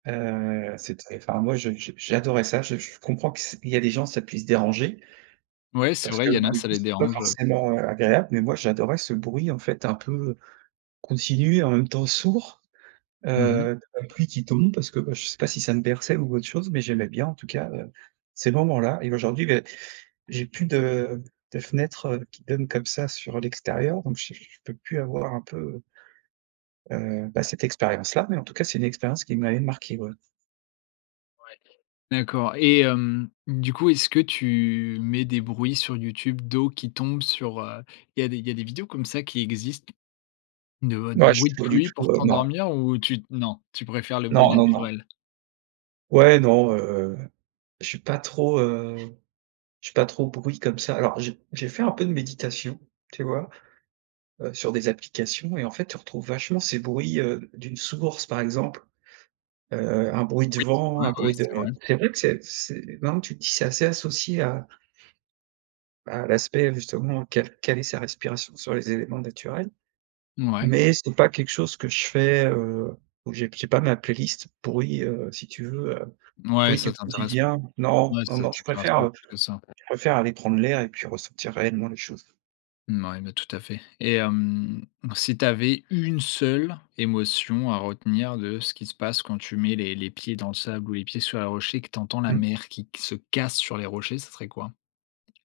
Heu, c'est t enfin, moi, je je, j'adorais ça. Je je comprends que c il y a des gens, ça puisse déranger Ouais, c'est parce vrai, que, il y en bah, a, du ça coup, les c'est pas dérange, heu. forcément, heu, agréable, mais moi, j'adorais ce bruit, en fait, un peu continu et en même temps, sourd. Mmh mh. Heu, tu as la pluie qui tombe parce que, bah, je sais pas si ça me berçait ou autre chose, mais j'aimais bien, en tout cas, heu, ces moments-là et aujourd'hui, beh, j'ai plus de de fenêtre, heu, qui donne, comme ça, sur l'extérieur donc j j je peux plus avoir un peu heu heu, bah, cette expérience-là, mais en tout cas, c'est une expérience qui m'avait marqué, ouais. Ouais, d'accord et hem, du coup, est-ce que tu mets des bruits sur YouTube d'eau qui tombe sur heu, il y a des il y a des vidéos comme ça qui existent de Non, je suis bruit de pas du pluie pour tout, heu, non. t'endormir ou tu non, tu préfères le bruit Non, non, non. naturel. Ouais, non, heu, je suis pas trop, heu, je suis pas trop bruit comme ça. Alors j'ai j'ai fait un peu de méditation, tu vois? Heu, sur des applications et en fait, tu retrouves vachement ces bruits, heu, d'une source, par exemple, heu, un bruit de Oui. vent, Ouais, un ouais, bruit de c'est vrai. c'est vrai que c'est c'est maintenant que tu le dis, c'est assez associé à à l'aspect, justement, caler caler est sa respiration sur les éléments naturels, Mouais. mais c'est pas quelque chose que je fais, heu, où j'ai p j'ai pas ma playlist bruit, heu, si tu veux, heu, Mouais, bruit ça du t'intéresse pas. quotidien. Non, Ouais, non, ça non, je t'intéresse préfère, pas heu, plus je que ça. préfère aller prendre l'air et puis ressentir réellement les choses. Mouais, mais tout à fait, et hem, si tu avais 1 seule émotion à retenir de ce qui se passe quand tu mets les les pieds dans le sable, ou les pieds sur les rochers, et que tu entends la Mmh. mer qui q se casse sur les rochers, ça serait quoi?